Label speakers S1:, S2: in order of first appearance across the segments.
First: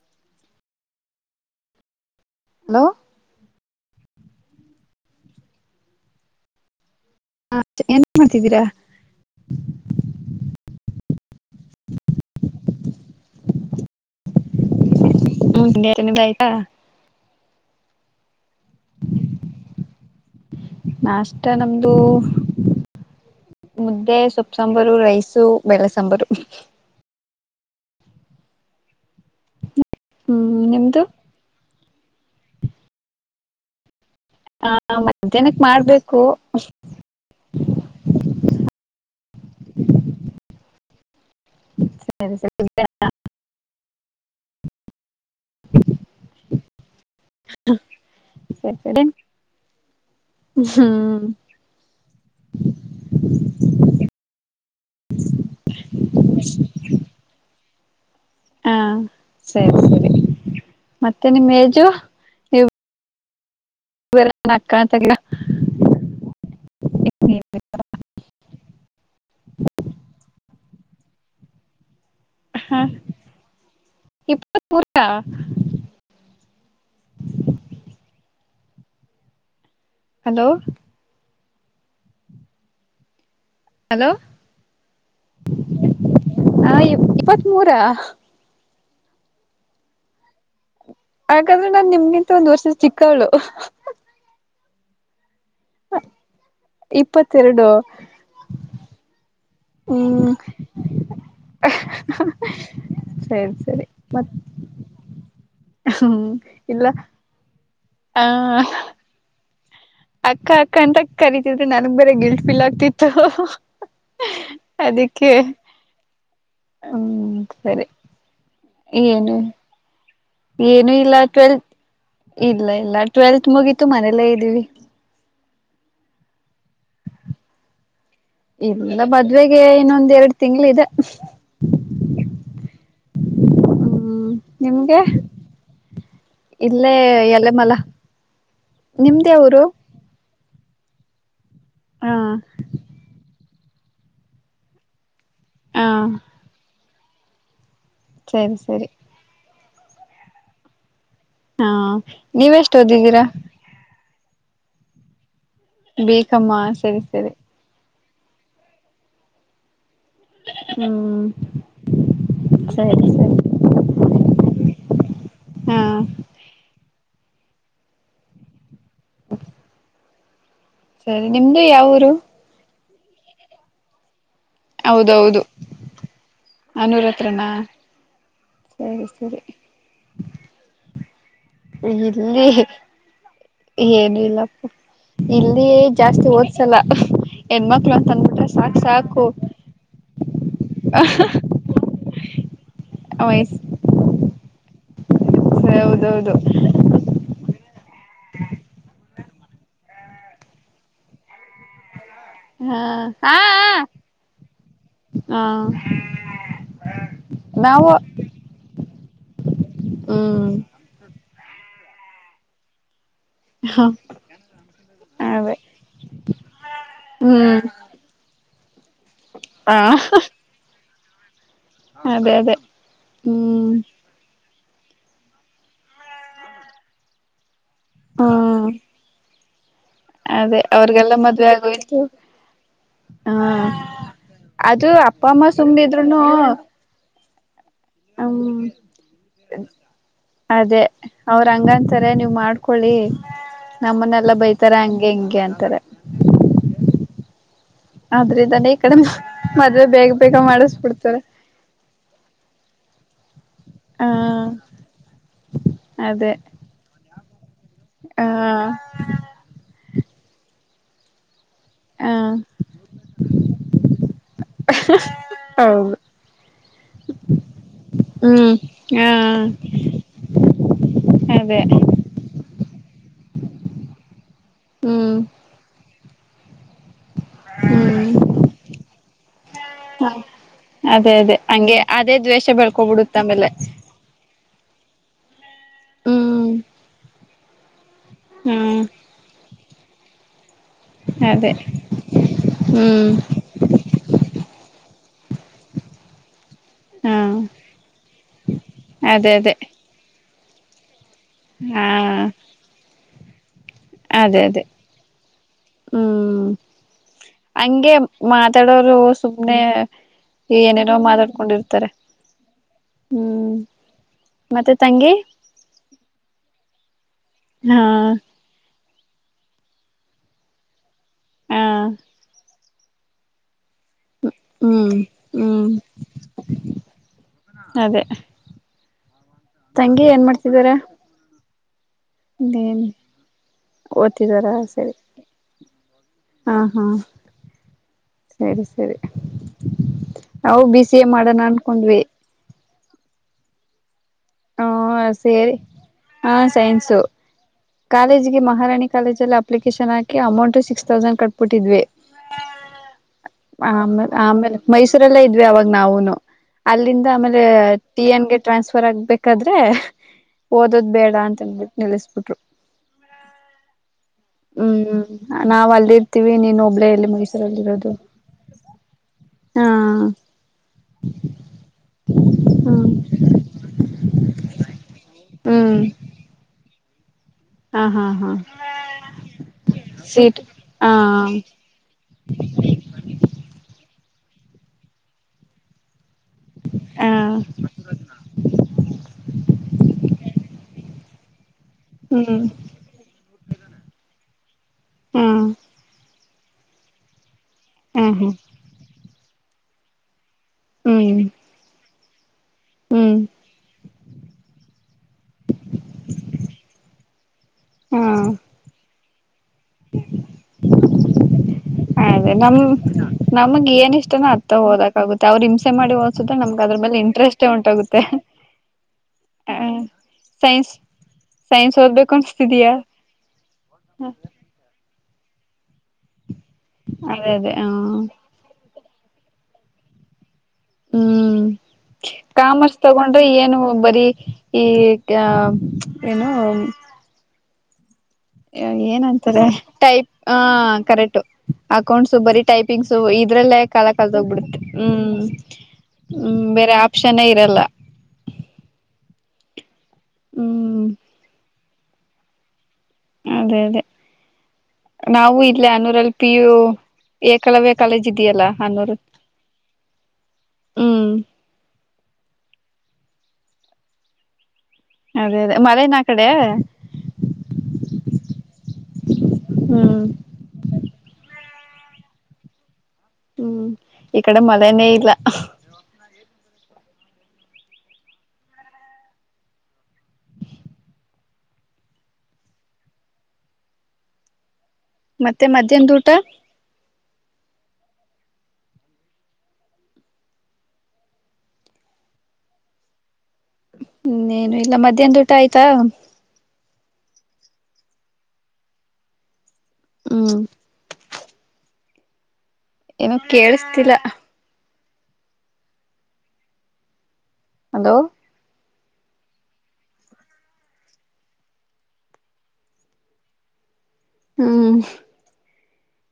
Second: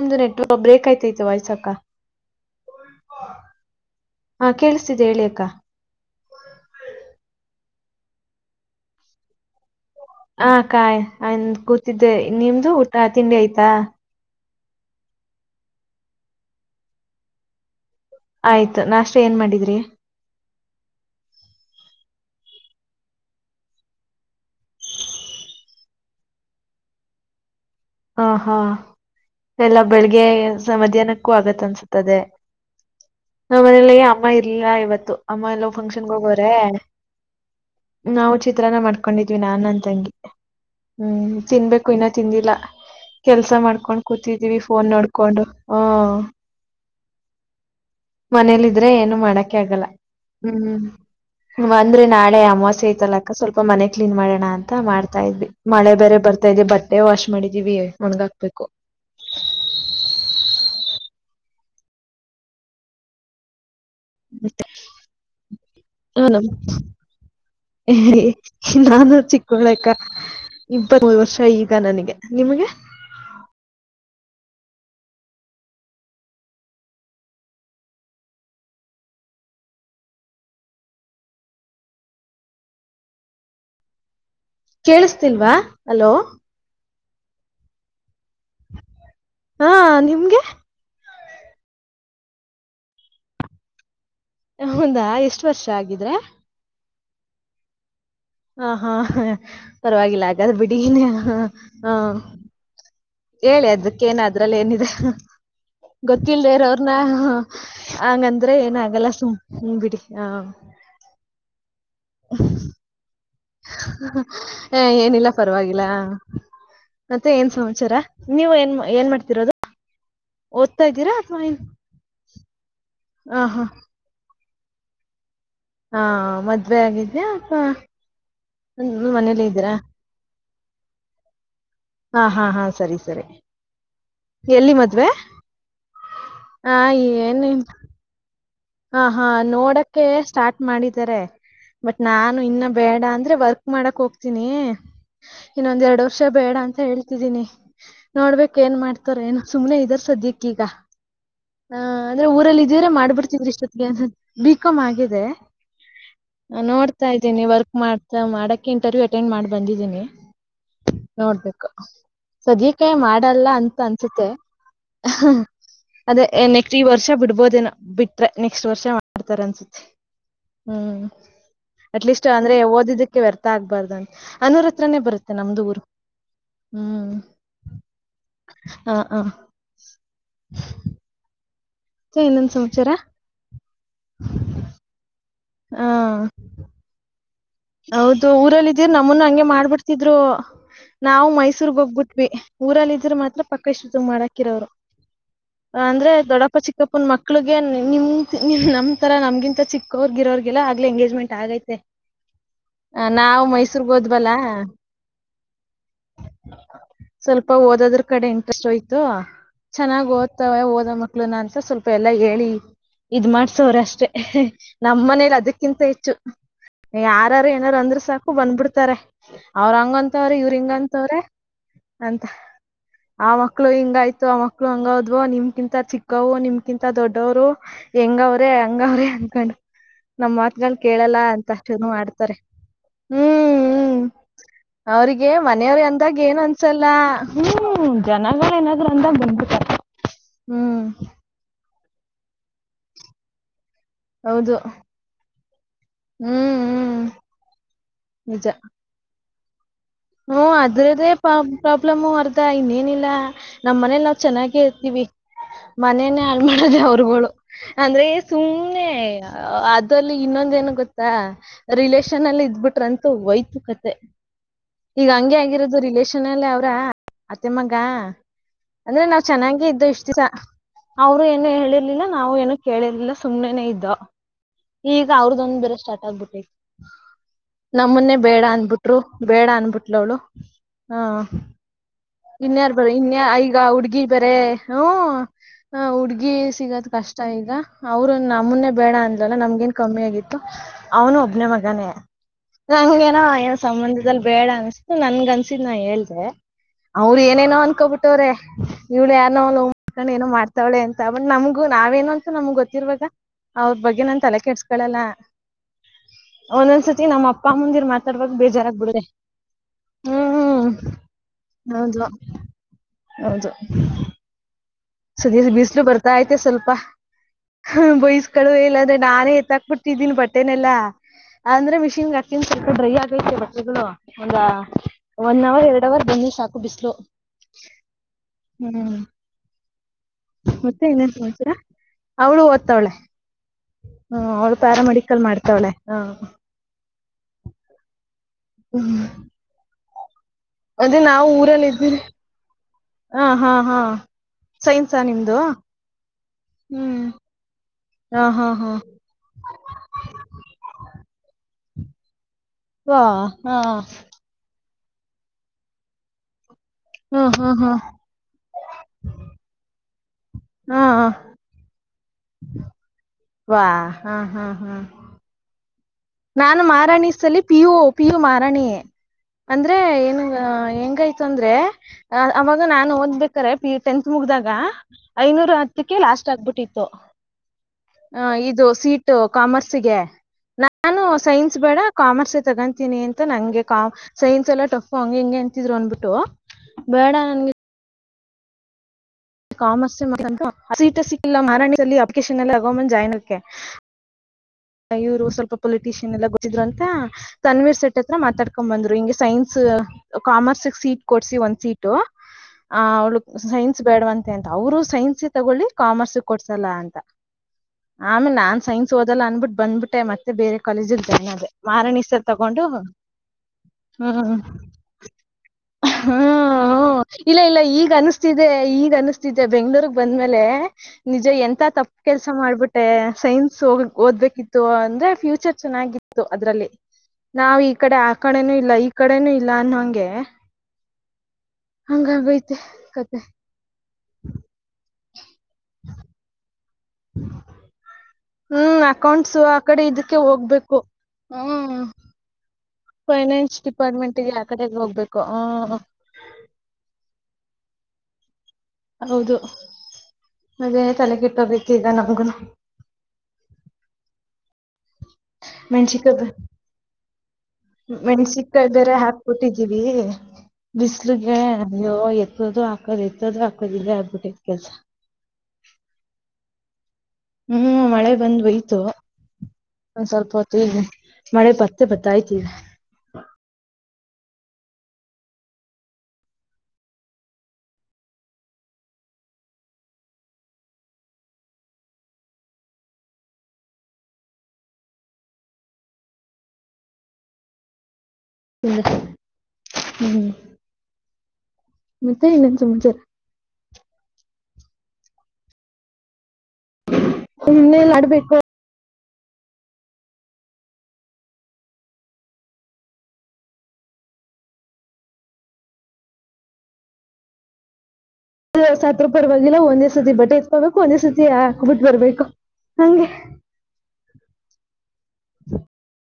S1: ನಮ್ದ network break ಆಯತೈತಿ ವಾಯಕ್ಕ
S2: ಹಲೋ
S1: [unintelligible] ಹಾ ಕೇಳಿಸ್ತಿದೆ ಹೇಳಿ ಅಕ್ಕ
S2: ಏನ್ ಮಾಡ್ತಿದ್ದೀರಾ
S1: ಹ ಕಾಯ್ ಆ ಕೂತಿದ್ದೆ ನಿಮ್ದು ಊಟ ತಿಂಡಿ ಆಯ್ತಾ
S2: ನಿಮ್ಮದು ಆಯ್ತಾ
S1: ಆಯ್ತು ನಾಷ್ಟು ಏನ್ ಮಾಡಿದ್ರಿ
S2: ನಾಷ್ಟ ನಮ್ದು ಮುದ್ದೆ ಸೊಪ್ಪ ಸಾಂಬಾರು ರೈಸು ಬೇಳೆ ಸಾಂಬಾರು
S1: ಹಾ ಹಾ ಎಲ್ಲ ಬೆಳಿಗ್ಗೆ
S2: ಹ್ಮ್ ನಿಮ್ದು
S1: ಮಧ್ಯಾಹ್ನಕ್ಕೂ ಆಗತ್ತ ಅನ್ಸುತ್ತೆ ನನ [unintelligible] ಅಮ್ಮ ಇರ್ಲ್ಲಾ ಇವತ್ತು ಅಮ್ಮ
S2: ಮಧ್ಯಾಹ್ನಕ್
S1: ಎಲ್ಲ ಫಂಕ್ಷನ್ಗೆ
S2: ಮಾಡ್ಬೇಕು
S1: ಹೋಗೋ್ರೆ ನಾವು ಚಿತ್ರನ ಮಾಡ್ಕೊಂಡಿದ್ವಿ ನಾನ ನನ್ನ ತಂಗಿ ಹ್ಮ್ ತಿನ್ಬೇಕು ಇನ್ನ ತಿಂದಿಲ್ಲ ಕೆಲ್ಸ ಮಾಡ್ಕೊಂಡ್ ಕೂತಿದೀವಿ ಫೋನ್ ನೋಡ್ಕೊಂಡ ೊಂಡು ಹ ಮನೇಲಿ ಇದ್ರೆ ಏನು ಮಾಡಕೆ ಆಗಲ್ಲ ಹ್ಮ್ ಅಂದ್ರೆ ನಾಳೆ ಅಮವಾಸ್ಯೆ ಐತಲಾಕ್ಕ ಸ್ವಲ್ಪ ಮನೆ ಕ್ಲೀನ್ ಮಾಡೋಣ ಅಂತ ಮಾಡ್ತಾ ಇದ್ವಿ ಮಳೆ ಬೇರೆ ಬರ್ತಾ ಇದಿ ಬಟ್ಟೆ ವಾಶ್ ಮಾಡಿದ ವಿ ಹು್ಣದ [unintelligible]
S2: ಹಾ ಸರಿ ಸರಿ ಮತ್ತೆ ನಿಮ [unintelligible]
S1: ಮತ್ತೆ ಹನ ನಾನು ಚಿಕ್ಕ ಕ ಇಪ್ಪತ್ ಮೂರು ವರ್ಷ ಈಗ ನನಗೆ ನಿಮಗೆ
S2: ಇಾ ಹಲೋ ಹಲೋ
S1: ಕೇಳಿಸ್ತಿಲ್ವಾ ಅಲೋ
S2: ಇಪ್ಪತ್ತ್ಮೂರ
S1: ಹಾ ನಿಮ್ಗೆ
S2: ಹಾಗಾದ್ರೆ ನಾನ್ ನಿಮ್ಗಿಂತ ಒಂದ್ ವರ್ಷದ ಚಿಕ್ಕವಳು
S1: ಹೌದಾ ಎಷ್ಟು ವರ್ಷ ಆಗಿದ್ರೆ
S2: ಇಪ್ಪತ್ತೆರಡು
S1: ಹಾ ಹಾ ಹ ಪರವಾಗಿಲ್ಲ
S2: ಹ್ಮ್
S1: ಆಾದ ಬಿಡನ ಹ
S2: ಸರಿ
S1: ಹೇಳಿ
S2: ಸರಿ
S1: ಅದಕ್ಕೇನ
S2: ಮತ್
S1: ಅದ್ರಲ್ಲಿ ಏನಿದೆ
S2: ಹ್ಮ್
S1: ಗೊತ್ತಿಲ್ದರ
S2: ಇಲ್ಲ
S1: ಅವ್ರನ ಹಂಗಂದ್ರೆ
S2: ಆ
S1: ಏನ ಆಾಗಲ್ಲ ಸು ಹ್ಮ ಬಿ
S2: ಅಕ್ಕ ಅಕ್ಕ ಅಂತ ಕರೀತ ನನ್ಗ್ ಬೇರ ಗಿಲ್ ಫಿಲ್ ಆಗ್ತಿತ್ತು
S1: ಏ ಏನಿಲ್ಲ
S2: ಅದಕ್ಕೆ
S1: ಪರವಾಗಿಲ್ಲ ಮತ್ತೆ
S2: ಹ್ಮ್
S1: ಏನ್
S2: ಸರಿ
S1: ಸಮಾಚಾರ ನೀವು ಏನ್ ಮಾ- ಏನ್
S2: ಏನು
S1: ಮಾಡ್ತಿರೋದು ಓದ್ತಾ
S2: ಏನು
S1: ಇದ್ದೀರಾ
S2: ಇಲ್ಲ
S1: ಅಥವಾ ಏನ್
S2: ಟ್ವೆಲ್ತ್ ಇಲ್ಲ ಇಲ್ಲ
S1: ಆ,
S2: ಟ್ವೆಲ್ತ್
S1: ಹ.
S2: ಮುಗಿತು ಮನೇಲ್ಲ ಇದ್ದೀವಿ
S1: ಹಾ ಮದ್ವೆ ಆಗಿದ್ಯಾ ಅಪ
S2: ಇಂದ ಮದ್ವೆೆಗೆ ಇನ್ನೊಂದ ಎರಡ್ ತಿಂಗಳಿದೆ
S1: ಹಾ ಹಾ ಹಾ ಸರಿ ಸರಿ
S2: ಹ್ಮ್
S1: ಎಲ್ಲಿ
S2: ನಿಮ್ಗೆ
S1: ಮದ್ವೆ
S2: ಇಲ್ಲೇ ಎಲೆಮಲ
S1: ಹ ಹಾ
S2: ನಿಮ್ದೇ ಊರು
S1: ನೋಡಕ್ಕೆ ಸ್ಟಾರ್ಟ್ ಮಾಡಿದ್ದಾರೆ ಬಟ್
S2: ಹಾ
S1: ನಾನು ಇನ್ನ ಬೇಡ ಅಂದ್ರೆ ವರ್ಕ್ ಮಾಡಕ್ ಹೋಗ್ತೀನಿ
S2: ಹಾ
S1: ಇನ್ನೊಂದ ಎರಡ್ ವರ್ಷ ಬೇಡ ಅಂತ ಹೇಳ್ಿ ಿದ್ದೀನಿ
S2: ಸರಿ
S1: ನೋಡ್ಬೇಕಕ್ ಏನ್
S2: ಸರಿ
S1: ಮಾಡ್ತಾರ ಏನು ಸುಮ್ನೆ ಇರ್ ಸದ್ಯಕ್ಕಗ ಹಾ ಅಂದ್ರೆ ಊರಲ್ಲಿ
S2: ನೀವೆಷ್ಟು
S1: ಇದೀ್ರೆ
S2: ಓದಿದ್ದೀರಾ
S1: ಮಾಡ್ಬಿರ್ತಿದ್ರಿ ಬಿಕಾಮ್ ಆಗಿದೆ
S2: ಬೇಕಮ್ಮ ಸರಿ ಸರಿ
S1: ನ ಮಾಡಕ್ಕೆ ಇಂಟರ್ವ್ಯೂ ಅಟೆಂಡ್ ಮಾಡಿ ಬಂದಿದ್ದೀನಿ
S2: ಹ್ಮ್
S1: ನೋಡ್ಬೇಕು ಸದ್ಯಕ್ಕೆ
S2: ಸರಿ ಸರಿ
S1: ಮಾಡಲ್ಲ ಅಂತ ಅನ್ಸುತ್ತೆ
S2: ಹಾ
S1: ಅದೇ ನೆಕ್ಟ್ ಈ ವರ್ಷ ಷ ಬಿಡ್ಬೋದೇನ ಬಿಟ್ಟ ನೆಕ್ಸ್ಟ್ ವರ್ಷ ಮಾಡ್ತಾರ ಅನ್ಸುತ್ತೆ ಹ್ಮ್
S2: ಸರಿ ನಿಮ್ದು ಯಾವೂರು
S1: ಅಟ್ಲೀಸ್ಟ್ ಅಂದ್ರೆ ಓದಿದ್ದಕ್ಕೆ ನೀವ್ ವ್ಯರ್ಥ ಆಗ್ಬಾರ್ದಂತೆ ಅನರತ್ರನೇ ಬರುತ್ತೆ
S2: ಹೌದೌದು
S1: ನಮ್ದು ಊರು
S2: ಅನೂರ್
S1: ಹ್ಮ್
S2: ಹತ್ರನಾ
S1: ಹ
S2: ಸರಿ
S1: ಹ
S2: ಸರಿ ಇಲ್ಲಿ ಏನು ಇಲ್ಲಪ್ಪು ಇಲ್ಲಿ
S1: ಆ
S2: ಜಾಸ್ತಿ ಓದ್ಸಲ್ಲ ಹೆಣ್ಮಕ್ಳು ಅಂತ
S1: ಹೌದು
S2: ಅಂದಬಿಟ್ರೆ
S1: ಊರಲ್ಲ
S2: ಸಾಕ್
S1: ಇದೀರಿ
S2: ಸಾಕು
S1: ನಮ್ಮನ್ನು ಹಂಗೆ ಮಾಡ್ಬಿಡ್ತಿದ್ರು ನಾವವು ಮೈಸೂರ್ಗ್ ಹೋಗಬಿಟ್ವಿ ಊರಲ್ಲ ಇದ್ರು ಮಾತ್ರ
S2: ವಯಸ್
S1: ಪಕ್ಕಷ್ಟರು ಮಾಡಾಕಿರೋರು ಅಂದ್ರೆ
S2: ಹೌದೌದು
S1: ದೊಡ್ಡಪ್ಪ ಚಿಕ್ಕಪ್ಪನ ಮಕ್ಳಿಗೆ ನಿಮ್ ನಮ್ ತರ ನಮ್ಗಿಂತ ಚಿಕ್ಕವರ್ಗಿರೋರ್ಗೆಲ್ಲ ಆಗ್ಲೇ ಎಂಗೇಜ್ಮೆಂಟ್ ಆಗೈತೆ
S2: ಹಾ ಹಾ
S1: ನಾವವು ಮೈಸೂರ್ಗ್ ಹೋದ್ವಲ್ಲಾ
S2: ಹ
S1: ಸ್ವಲ್ಪ
S2: ನಾವು
S1: ಓದದ್ರ ಕಡೆ ಇಂಟ್ರೆಸ್ಟ್ ಹೋಯ್ತು ಅವತ್ತು ಚೆನ್ನಾಗ್
S2: ಹ್ಮ್
S1: ಓದ್ತವೆ ಓದ ಮಕ್ಕ ಹನಾ ಅಂತ ಸ್ವಲ್ಪ ಎಲ್ಲ ಹೇಳಿ ಇದ್ ಮಾಡ್ಸವ್ರ ಅಷ್ಟೇ ನಮ್ಮ್ ಮನೇಲಿ
S2: ಅದೇ
S1: ಅದಕ್ಕಿಂತ ಹೆಚ್ಚು ಯಾರ
S2: ಹ್ಮ್
S1: ಯನ ಅಂದ್ರ ಸಾಕು ಬನ್ಬಿಡ್ ಅವ್ರ
S2: ಹ
S1: ಹಂಗಂತವ್ರ ಇವ್ರ ಹಂಗಂತ ತವ್ರೆ ಅಂತ
S2: ಅದೇ ಅದೇ
S1: ಆ ಮಕ್ಳು
S2: ಹ್ಮ್
S1: ಹಿಂಗಾಯ್ತು ಆ ಮಕ್ ಚಕ್ಕ ಹಂಗದ್ವು ನಿಮ್ ಕಿಂತ ಚಿಕ್ಕವು ನಿಮ್ಕ್ಕಿಂತ ದೊಡ್ಡವ್ರು ಹೆಂಗ ಅವ್ರೆ
S2: ಹ್ಮ್
S1: ಹಂಗವ್ರಿ ಅನ್ಕೊಂಡು ನಮ್
S2: ಅದೇ
S1: ಮಾತ್ಗಳು
S2: ಅವ್ರಿಗೆಲ್ಲ
S1: ಕೇಳಲ್ಲ
S2: ಮದ್ವೆ
S1: ಅಂತ ಶುರು
S2: ಆಗೋಯ್ತು
S1: ಮಾಡ್ತ ಹ್ಮ್
S2: ಹ
S1: ಹ್ಮ್
S2: ಅದು ಅಪ್ಪ
S1: ಅವ್ರಿಗೆ
S2: ಅಮ್ಮ
S1: ಮನೆಯವ್ರ
S2: ಸುಮ್ನೆ
S1: ಅಂದಾಗ
S2: ಇದ್ರುನು
S1: ಏನು ಅನ್ಸಲ್ಲ ಹ್ಮ ಹ್ಮ್ ಜನಗಳ
S2: ಹ್ಮ್
S1: ಏನಾದ್ರು ಅಂದ ಬಂದಬಿಟ್ಟ ಹ್ಮ್
S2: ಸರಿ ನೀವು ಮಾಡ್ಕೊಳ್ಳಿ ನಮ್ಮನೆೆಲ್ಲ
S1: ಹೌದು
S2: ಬೈತಾರೆ ಹಂಗೆ ಹಿಂಗೆ ಅಂತಾರೆ
S1: ಹ್ಮ್ ಹ್ಮ್
S2: ಆದ್ರಿಂದಾನೇ ಕಡಿಮೆ
S1: ಹ್ಮ ಅದ್ರದೇ ಪ್ರಾಬ್ಲಮು ಅರ್ದ ಇನ್ನೇನಿಲ್ಲಾ ಹ ನಮ್ಮ್ ಮನೇಲಿ ನಾವ್ ಚೆನ್ನಾಗ
S2: ಹ
S1: ಇರ್ತೀವಿ ಮನೇನೆೇ
S2: ಅದೇ
S1: ಹಾಳ್ ಮಾಡದ ಅವರುಗಳು ಅಂದ್ರೆ
S2: ಹ
S1: ಸುಮ್ನೆ ಮಲ್ಲಿ ಇನ್ನೊಂದ ಏನ ಗೊತ್ತಾ ರಿಲೇಷನ್
S2: ಹ
S1: ಅಲ್ಲಿ ಇದ್ಬಿಟ್ರಂತೂ ವೈ್ತು ಕತೆ ಈಗ ಹಂಗೆ ಆಗಿರೋದು
S2: ಹೌದು
S1: ರಿಲೇಷನ್ ಅಲ್ಲಿ ಅವ್ರ ಅತ್ತೆ ಮಗ
S2: ಹ್ಮ್
S1: ಅಂದ್ರೆ
S2: ಹಾ
S1: ನಾವ್ ಚೆನ್ನಾಗೇ ಇದ್ದ ಇಷ್ಟ ದ ಅವರು ಏನು
S2: ಅದೇ
S1: ಹೇಳಿರ್ಲಿಲ್ಲ ನಾವವು ಏನು ಕೇಳಿರ್ಲಿಲ್ಲ ಸುಮ್ನೆನೆೇ ಇದ್ದೋ ಈಗ
S2: ಹ್ಮ್
S1: ಅವ್ರದೊಂದು ಬೇರೆ ಸ್ಟಾರ ಅಗುತ್ತ ನಮ್ಮನ್ನೆ ಬೇಡ ಅನ್ಬಿಟ್ರು ಬೇಡ ಅನ್ಬಿಟ್ರು
S2: ಹ ಅದೇ ಅದೇ ಹಗೆ
S1: ಇನ್ಯಾರ್ ಬರ ಇನ್ಯ ಈಗ ಹುಡ್ಗಿ ಬೇರೆ ಹ್ಮ ಹ ಹುಡ್ಗಿ
S2: ಹ್ಮ್
S1: ಸಿಗೋದ ಕಷ್ಟ ಈಗ ಅವ್ರು ನಮ್ಮನ್ನೇ
S2: ಹ್ಮ್
S1: ಬೇಡ ಅಂದ್ಲಲ್ಲ ನಮ್ಗೇನ್ ಕಮ್ಮಿ ಆಗಿತ್ತು ಅವನು ಒಬ್ನೇ
S2: ಅದೇ
S1: ಮಗನೇ
S2: ಹ್ಮ್
S1: ನಂಗೇನೋ ಏನ ಸಂಬಂಧದಲ್ಲಿ ಬೇಡ ಅನ್ಸತು ನನ್ಗ ಅನ್ಸಿದ್ ನಾ ಹೇಳ್ದೆ
S2: ಹಾ
S1: ಅವರು ಏನೇನೋ ಅನ್ಕೋಬ ಬಿಟ್ಟವ್ರೆ ಇವ್ಳ
S2: ಅದೇ ಅದೇ
S1: ಯಾರನೋ ಏನು ಮಾಡ್ತಾಳೆಂತ ಬಟ್ ನಮ್ು
S2: ಹಾ
S1: ನಾವೇನು ಅಂತ ನಮ್ಗ್ ಗೊತ್ತಿರ್ರುವಾಗ ಅವದ ಬಗ್ಗೆ ನಾನ್ ತಲೆ
S2: ಅದೇ ಅದೇ
S1: ಕೆಡ್ಸ್ಕೊಳಲ್ಲ
S2: ಹ್ಮ್
S1: ಒಂದೊಂದ್ಸತಿ ನಮ್ಮ ಅಪ್ಪ ಮುಂದಿರ್
S2: ಹಂಗೆ
S1: ಮಾತಾಡ್ವಾಗ
S2: ಮಾತಾಡೋರು
S1: ಬೇಜಾರಾಗಬಿಡ್ದ
S2: ಸುಮ್ನೆ
S1: ಹ್ಮ್
S2: ಏನೇನೋ
S1: ಹ್ಮ್
S2: ಮಾತಾಡ್ಕೊಂಡಿರ್ತಾರೆ
S1: ಹೌದು ಹೌದು
S2: ಹ್ಮ್ ಮತ್ತೆ ತಂಗಿ
S1: ಸದ ಬಿಸಲು ಬರ್ತಾ ಐತೆ ಸ್ವಲ್ಪ
S2: ಹಾ
S1: ಬಯಸ್ಗಳು ಎಲ್ಲಾದ ನಾನೇ ಎತ್ತಾಕ್ಬಿಟ್ಟಿದ್ದೀನ್ ಬಟ್ಟೆನೆಲ್ಲಾ
S2: ಹಾ
S1: ಅಂದ್ರೆ ಮಿಷಿನ್ ಹಾಕಿನ್ ಡ್ರೈಯಾಗ ಒ
S2: ಹ್ಮ್
S1: ಒನ್ ಅವರ್
S2: ಹ್ಮ್
S1: ಎರಡು ಅವರ್ ಬನ್ನಿ ಸಾಕು ಬಿಸಲು
S2: ಅದೇ
S1: ಹ್ಮ್
S2: ತಂಗಿ ಏನ್ ಮಾಡ್ತಿದಾರ
S1: ಮತ್ತೆ ಇನ್ನೇನ್ ಸಮಾಚಾರ ಅವಳು
S2: ಏನ್
S1: ಓದ್ತವಳೆ ಹ್ಮ
S2: ಓದ್ತಿದಾರಾ
S1: ಅವಳು
S2: ಸರಿ
S1: ಪ್ಯಾರಾಮೆಡಿಕಲ್ ಮಾಡ್ತಾವಳೆ ಹಾ
S2: ಹಾ ಹಾ ಸರಿ ಸರಿ
S1: ಹ್ಮ್
S2: ನಾವು ಬಿಸ
S1: ಅದೇ
S2: ಎ
S1: ನಾವು
S2: ಮಾಡೋಣ
S1: ಊರಲ್ಲಿ ಇದ್ದೀವಿ
S2: ಅನ್ಕೊಂಡ್ವಿ
S1: ಹಾ ಹಾ ಹಾ
S2: ಹಾ
S1: ಸೈನ್ಸಾ ನಿಮ್ದು
S2: ಸೇರಿ ಹಾ ಸೈನ್ಸ್
S1: ಹ್ಮ್ ಹಾ
S2: ಕಾಲೇಜಿಗೆ
S1: ಹಾ ಹಾ
S2: ಮಹಾರಾಣಿ ಕಾಲೇಜಲ್ಲಿ ಅಪ್ಲಿಕೇಶನ್ ಹಾಕಿ ಅಮೌಂಟ್ ಸಿಕ್ಸ್ತೌಜನ್ ಕಟ್ಬಟ್ಟ್. ಕಟ್ಟಿದ್ವೀ.
S1: ವಾ ಹಾ ಹಾ
S2: ಆಮೇಲೆ ಆಮೇಲೆ. ಮೈಸೂರಲ್ಲೇ ಇದ್ವಿ ಅವಾಗ ನಾವುೂನು. ಅಲ್ಲಿಂದ ಆಮೇಲೆ
S1: ಹಾ ಹಾ
S2: ಟ ಎನ್ ಗೆ ಟ್ರಾನ್ಸ್ಫ. ರ ಆಾಗಬೇಕಾದ್ರೆ. ಓದದ್
S1: ಹಾ
S2: ಬೇಡ ಅಂತ ನಿಲ್ಸ್ಬ ಓಕು.
S1: ವಾ ಹ್ಮ ಹಾ ಹಾ್.
S2: ನಾವ್ ಅಲ್ಲಿ ಇರ್ತೀವಿ ನೀನ್
S1: ನಾನು
S2: ಒಬ್ಳೇ ಎಲ್ಲಿ
S1: ಮಾರಾಣಿಸಲ್ಲಿ ಪ
S2: ಮೈಸೂರಲ್ಲಿ
S1: ಯು
S2: ಇರೋದು
S1: ಪ ಯು ಮ.
S2: ಹಾ
S1: ಅಂದ್ರೆ. ಂದ್ರೆ ಅವಾಗ
S2: ಹ್ಮ
S1: ನಾನು ಓದ್ಬೇಕಾರೆ ಪಿ ಟೆಂತ್ ಮುಗ್ದಾಗ. ಐನೂರು
S2: ಹ್ಮ್
S1: ಹತ್ತಕ್ಕೆ ಲಾಸ್ಟ್ ಆಗ್ಬಿಟ್ಟಿತ್ತು.
S2: ಹಾ ಹಾ
S1: ಸ. ಹ
S2: ಹಾ
S1: ಇದು ಸೀಟು ಕಾಮರ್ಸ್ಗೆ
S2: ಸೀಟ್
S1: ನ.
S2: ಹಾ
S1: ನಾನು ಸೈನ್ಸ್ ಬೇಡ ಕಾಮರ್ಸ್ ತಗೊಂತೀನಿ ಅಂತ ನಂಗೆ ಕಾಮ. ಸೈನ್ಸ್ ಎಲ್ಲ ಟಫ್ ಹಂಗ ಹೆಂಗೆ ಅಂತಿದ್ರು ಅಂದ್ಬಿಟ್ಟು. ಬೇಡ ನನ್ಗೆ.
S2: ಹ್ಮ್ಮ್.
S1: ಕಾಮೆ ಸೀಟ ಸಿಕ್ಕಿಲ್ಲ ಮರಣ. ಚ
S2: ಹ್ಮ್
S1: ಅಪ್ಲಿಕೇಶನ್ ಎಲ್ಲ ಆಗೋನ್ ಜಾಯ್ನ್ಕ್ಕೆ. ಇವರು
S2: ಹ್ಮ್
S1: ಸ್ವಲ್ಪ ಪೊಲಿಟಿಷಿಯನ್ ಎಲ್ಲ ಗ. ಿದ್ರು ಅಂತ. ತನ್ೀರ್
S2: ಹ್ಮ್
S1: ಸಟ್ಟತ್ರ ಮಾತಾಡ್ಕೊಂಡ ಬಂದ್ರು. ಸೈನ್ಸ್. ಕಾಮರ್ಸ್ಕ್ ಸೀಟ್
S2: ಹ್ಮ್ ಹ್ಮ್
S1: ಕೊಡ್ಸಿ ಒಂದ್ ಸೀಟ್. ತ. ಆ
S2: ಹ್ಮ್
S1: ಅವ್ಳಗ್ ಸೈನ್ಸ್ ಬೇಡವಂತೆ ಅಂತ ಅವರು ಸೈನ್ಸ್ ತಗೊಳ್ಳಿ ಕಾಮರ್ಸ್ ಕೊಡ್ಸಲ್ಲ ಅಂತ.
S2: ಹ್ಮ್
S1: ಆಮೇಲೆ ನಾನ್ ಸೈನ್ಸ್. ಸೋದಲ್ಲ ಅನ್ಬಟ್ಟು. ಬಂದ್ಬಿಟ್ಟೆ ಮತ್ತೆ ಬೇರೆ. ಕಲಜಿದ್ದೆ ಅನದೇ. ಮಾರಣಿಸರ್
S2: ಅದೇ ನಮ್
S1: ತಗೊಂಡು
S2: ನಮಗ್ ಏನ್ ಇಷ್ಟನೋ
S1: ಹ್ಮ್
S2: ಅತ್ತ ಓದಕ್ ಆಗುತ್ತೆ ಅವ್ರು ಹಿಂಸೆ ಮಾಡಿ ಓದಸುದ್ರೆ ನಮ್ಗ್ ಅದ್ರ ಮೇಲೆ
S1: ಹ್ಮ್ ಇಲ್ಲ
S2: ಇಂಟ್ರೆಸ್ಟೇ
S1: ಇಲ್ಲ ಈಗ
S2: ಉಂಟಾಗುತ್ತೆ
S1: ಅನ್ಿಸ್ತಿದ್ದೆ ಈಗ ಅನಿಸ್ತಿದ್ದೆ
S2: ಹ್ಮ
S1: ಬೆಂಗ್ಳೂರ್ಗ್ ಬಂದ್ಮೇಲೆ
S2: ಸೈನ್ಸ್
S1: ನಿಜ ಎಂತ
S2: ಸೈನ್ಸ್
S1: ತಪ್ಪ
S2: ಓದ್ಬೇಕು
S1: ಕೆಲ್ಸ
S2: ಅನ್ಸ್ತಿದಯಾ
S1: ಮಾಡ್ಬಿಟ್ಟೆ ಸೈನ್ಸ್ ಹ ಓದ್ಬೇಕಿತ್ತು. ಸೊ ಅಂದ್ರೆ ಫ್ಯೂಚರ್ ಚೆನ್ನಾಗಿತ್ತು ಅದ್ರಲ್ಲಿ
S2: ಅದೇ ಅದೇ
S1: ನಾವವು
S2: ಹ
S1: ಈ ಕಡೆ ಆ ಕಡೆನೂ ಇಲ್ಲ ಈ ಕಡೆನೂ ಇ ಇಲ್ಲಾನ ಹಂಗೆ
S2: ಹ್ಮ ಕಾಮರ್ಸ್
S1: ಕತೆ
S2: ತಗೊಂಡ್ರೆ ಏನು ಬರಿ ಈ ಏನು ಹ್ಮ
S1: ಹ
S2: ಏನಂತಾರೆ ಟೈಪ್ ಹ
S1: ಹೋಗ್ಬೇಕು
S2: ಕರೆಕ್ಟ್
S1: ಹ್ಮ್
S2: ಅಕೌಂಟ್ಸು ಬರಿ ಟೈಪಿಂಗ್
S1: ಫೈನಾನ್ಸ್
S2: ಇದ್ರಲ್ಲೇ ಕಾಲ
S1: ಡಿಪಾರ್ಟ್ಮೆಂಟ್ಗೆ ಆ
S2: ಕಾಲದೋಗ್ಬಿಡುತ್ತೆ
S1: ಕಡೆಗೆ ಹೋಗ್ಬೇಕು ಹ್ಮ್
S2: ಹ್ಮ್ ಬೇರೆ ಆಪ್ಷನ್ ಇ ಕಲ
S1: ಹೌದು ಮದೇ ತಲೆಕಿಟ್ಟಬೇಕಿು ಕಗ ನ ಹಗನ
S2: ಅದೇ ಅದೇ ನಾವು ಇಲ್ಲೇ ಅನೂರಲ್ಲಿ
S1: ಮೆಣ್ಸಿಿಕಾಯಿ
S2: ಪಿ ಯು ಏಕಲವ್ಯ ಕಾಲೇಜ್ ಇದೆಯಲ್ಲ
S1: ಮೆಣ್ಸಿಿಕಾಯಿ ಬೇರೆ
S2: ಅನ್ನೂರು
S1: ಹಾಕ್ಬೊಟ್ಟಿದ್ದೀವಿ
S2: ಹ್ಮ್
S1: ಬಿಸಿ್ಲುಿಗೆ ಅದಯ್ಯೋ ಎತ್ತೋದು ಹಾಕೋದ ಇತ್ತು ಾಗು
S2: ಅದೇ ಅದೇ ಮಳೆನಾ ಕಡೆ
S1: ಹ್ಮ್ ಮಳೆ ಬಂದ್ ಬಯ್ತು
S2: ಹ್ಮ್
S1: ಒ್ ಸ್ವಲ್ಪ ಹೊತ್ತ ಮಳೆ ಪತ್ತೆ ಬತ್ತಯ್ತಿೀ
S2: ಹ್ಮ್ ಈ ಕಡೆ ಮಳೆನೇ ಇಲ್ಲ ಮತ್ತೆ ಮಧ್ಯಾಹ್ ಊಟ
S1: ಹ್ಮ್ ಮತ್ತೆ ಏನು ಸಮಾಚಾರ
S2: ಹ್ಮ್ೇನು ಇಲ್ಲ ಮಧ್ಯಾಹ್ನ ಊಟ ಆಯ್ತಾ
S1: ಮನ್ನೆಲ್ಲ ಆಡ್ಬೇಕು
S2: ಹ್ಮ್ ಏನೋ ಕೇೇಳಸ್ತಿಲ್ಲ ಅಲೋ
S1: ಸಾತ್ರುಪರ್ವಾಗಿಲ್ಲ ಒಂದೇ ಸರ್ತಿ ಬಟ್ಟೆ ಇಸ್ಕೋಬೇಕು ಒಂದೇ್ ಸರ್ತಿ ಹಾಕ್ಬಿಟ್ಟ ಬರ್ಬೇಕು ಹಂಗೆ
S2: ಹ್ಮ್
S1: ಹ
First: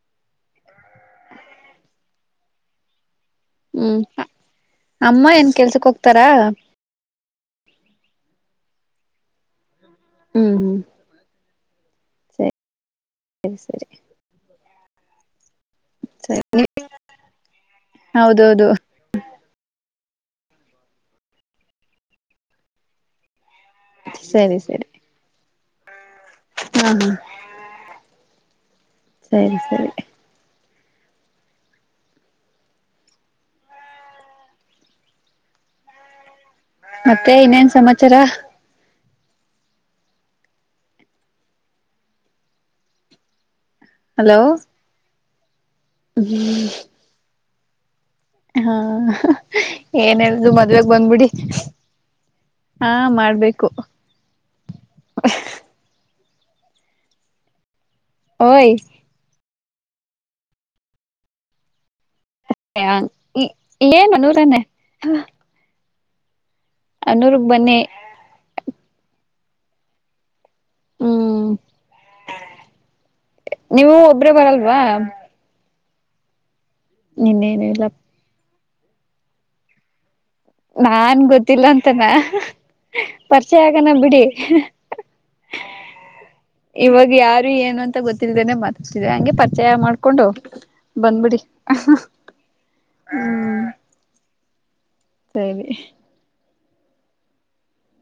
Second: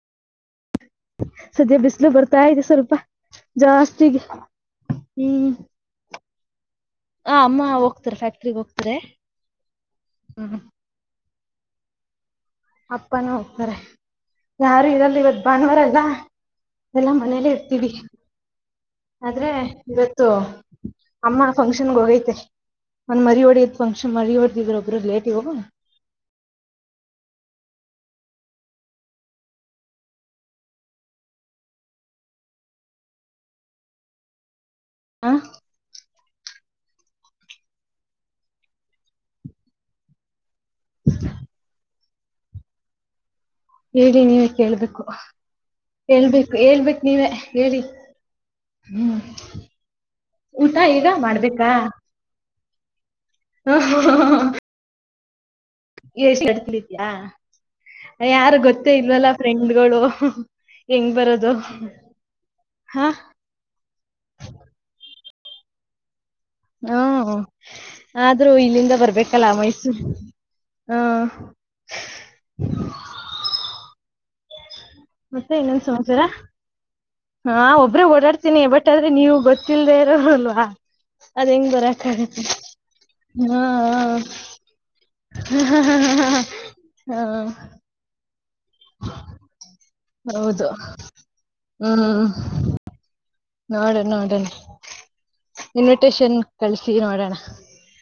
S1: ಸದ್ಯ ಬಿಸ್ಲು ಬರ್ತಾ ಇತೆ ಸ್ವಲ್ಪ
S2: ಹ್ಮ್
S1: ಜಾಸ್ತಿಗೆ
S2: ಅಮ್ಮ ಏನ್ ಕೆಲ್ಸಕ್ ಹೋಗ್ತಾರಾ [unintelligible]
S1: ಹ ಅಮ್ಮ ಹೋಗ್ತರ ಫ್ಯಾಕ್ಟ್ರಗ್ ಹೋಗ್ತಾರೆ
S2: ಹ್ಮ್ ಹ್ಮ್ ಸರಿ
S1: ಅಪ್ಪಾನು ಅಂತಾರೆ
S2: ಸರಿ
S1: ಯಾರು ಇರಲ್ಲ ಇವತ್ತು ಭಾನುವಾರ ಲ್ಲ
S2: ಸರಿ
S1: ಎಲ್ಲಾ ಮನೇಲ್ಲೇ ಇರ್ತೀವಿ
S2: ಹೌದೌದು
S1: ಆದ್ರೆ ಇವತ್ ತು ಅಮ್ಮ ಫಂಕ್ಷನ್ಗೆ ಹೋಗೈತೆ ಒಂದ್ ಮರಿ ಹೊಡಿ ಫಂಕ್ಷನ್ ಮರಿ
S2: ಸರಿ
S1: ಹೊಡ್ದೀದ್ರೂ
S2: ಸರಿ
S1: ಒಬ್ರು ರಿಲೇಟಿವ್
S2: ಹಾ ಹ ಸರಿ ಸರಿ
S1: ಆ
S2: ಮತ್ತೆ ಇನ್ನೇನ್ ಸಮಾಚಾರ
S1: ಹೇಳಿ
S2: ಹಲೋ
S1: ನೀವೇ ಕೇಳ್ಬೇಕು ಹೇಳ್ಬೇಕು ಹೇಳ್ಬೇಕು ನೀವೆ ಹೇಳಿ
S2: ಹಾ ಏನೆಳೋದು
S1: ಊಟ
S2: ಮದ್ವೇಗ್
S1: ಈಗ
S2: ಬಂದ್ಬಿಡಿ
S1: ಮಾಡ್ಬೇಕಾ
S2: ಹಾ ಮಾಡ್ಬೇಕು [inaudible]
S1: ಎಷ್ಟು ಅಡ್ತಲಿದಯಾ ಯಾರು
S2: ಓಯ್
S1: ಗೊತ್ತೇ ಇಲ್ವಲ್ಲಾ ಫ್ರೆಂಡ್ ಗಳು ಹೆಂಗ್ ಬರೋದು
S2: ಅ
S1: ಹ
S2: ಏನು ನೂರನ್ನೆ
S1: ಹ್ಮ
S2: ಬನ್ನಿ
S1: ಆದ್ರೂ ಇಲ್ಲಿಂದ ಬರ್ಬೇಕು ಕಲಾ ಮೈಸೂರು ಹಾ
S2: ಹ್ಮ್ ಒಬ್ರೆ ಬರಲ್ವಾ
S1: ಮತ್ತೆ ಇನ್ನೊಂದು ಸಮಾಚಾರ
S2: ಇನ್ನೇನು
S1: ಹಾ
S2: ಇಲ್ಲ
S1: ಒಬ್ಬ್ರೇ ಓಡಾಡ್ತ ತ್ತಿನಿ ಬಟ್ ಆದ್ರೆ ನೀವು ಗೊತ್ತಿಲ್ದೇ ಇರೋರಲ್ವಾ
S2: ನಾನ್
S1: ಅದ್
S2: ಗೊತ್ತಿಲ್ಲ
S1: ಹೆಂಗ್ ಬರಕ್
S2: ಅಂತನ
S1: ಆಗತ್ತೆ
S2: ಪರಿಚಯ
S1: ಹಾ
S2: ಆಗನ ಬಿಡಿ ಇವಾಗ
S1: ಹಾ
S2: ಯಾರು ಏನು ಅಂತ ಗೊತ್ತ ಇಲ್ದನೆ ಮಾತಾಡ್ಸ್ತಿದಿರ ಹಂಗೆ ಪ ಚಯ ಮಾಡ್ಕೊಂಡು
S1: ಹೌದು
S2: ಬಂದ್ಬಿಡಿ ಹ್ಮ್
S1: ಆಡನ್ ಆಡನ
S2: ಸರಿ
S1: ಇನ್ವಿಟೇಶನ್ ಕಳಸಿ ನೋಡೋಣ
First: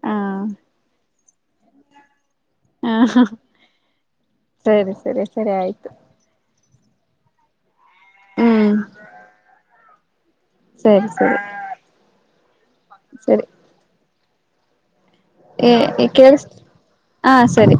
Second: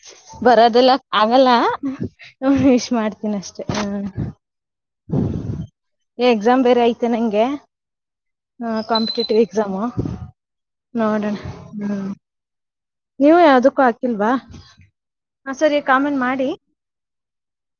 S2: ಹಾ
S1: ಬರದೆಲ್ಲ ಆಗಲ್ಲ ಹ್ಮ ವಿಶ್
S2: ಹ
S1: ಮಾಡ್ತೀನ ಅಷ್ಟೇ ಹ
S2: ಸರಿ ಸರಿ ಸರಿ ಆಯ್ತು
S1: ಎಕ್ಸಾಮ್ ಬೇರೆ ಅಯತ್ ನೆಂಗೆ ಹಾ
S2: ಹ್ಮ್
S1: ಕಾಂಪಿಟೇಟಿವ್ ಎಕ್ಸಾಮಾ
S2: ಸರಿ
S1: ನೋಡಣ
S2: ಸರಿ
S1: ಹ್ಮ ನೀವು ಯಾವ್ದಕ್ಕೂ ಆಕಿ ಇಲ್ವಾ
S2: ಏ ಕೇಳ ಹಾ ಸರಿ